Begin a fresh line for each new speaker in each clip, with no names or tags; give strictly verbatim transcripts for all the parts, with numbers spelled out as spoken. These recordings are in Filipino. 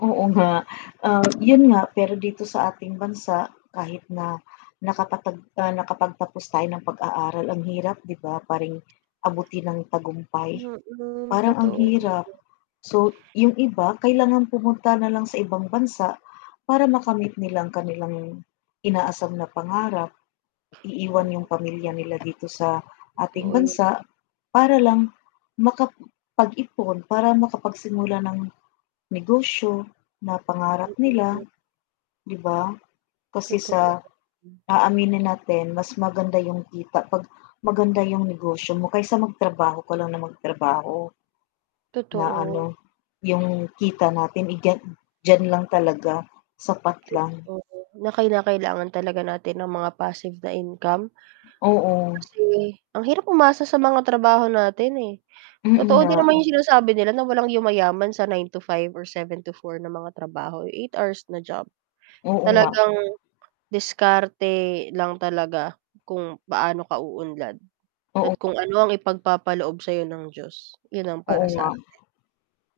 Oo nga, um, yun nga, pero dito sa ating bansa, kahit na nakapatag nakapagtapos tayo ng pag-aaral ang hirap, 'di ba paring abutin ng tagumpay,
Mm,
parang ang
totoo.
hirap. So, yung iba kailangan pumunta na lang sa ibang bansa para makamit nilang kanilang inaasam na pangarap.
Oo
Iiwan yung pamilya
naman.
nila dito sa ating
Totoo yun.
bansa para lang makapag-ipon para makapagsimula ng negosyo na pangarap nila,
Mm.
'di ba? Kasi
Totoo
sa
yan. Hm.
aaminin natin mas maganda yung kita pag maganda yung negosyo mo kaysa magtrabaho ko lang na magtrabaho. Na
Totoo.
ano, yung kita natin, eh, dya diyan lang talaga, sapat lang.
Totoo na kinakailangan talaga natin ng mga passive na income
Oo.
kasi ang hirap umasa sa mga trabaho natin, eh,
Mm
totoo
nga.
din naman yung sinasabi nila na walang yumayaman sa nine to five or seven to four na mga trabaho eh, eight hours na job.
Oo nga.
Talagang diskarte lang talaga kung paano ka uunlad
Oo
at
nga.
kung ano ang ipagpapaloob sayo ng Diyos 'yon ang
Oo
para sa
nga,
akin.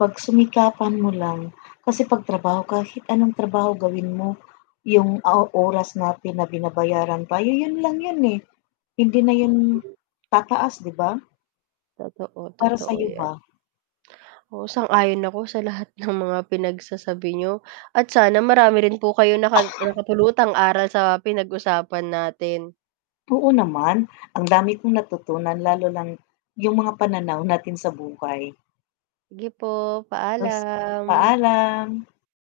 pagsumikapan mo lang kasi 'pag trabaho, kahit anong trabaho gawin mo yung o oras natin na binabayaran tayo, yun lang yun, eh, hindi na yun tataas, 'di ba?
Totoo,
Para
totoo
sayo
yan.
ba?
Oo, sang-ayon ako sa lahat ng mga pinagsasabi niyo at sana marami rin po kayong naka nakapulutang aral sa pinag-usapan natin.
Oo naman, ang dami kong natutunan lalo ng yung mga pananaw natin sa buhay.
Sige po,
Yes,
paalam.
paalam.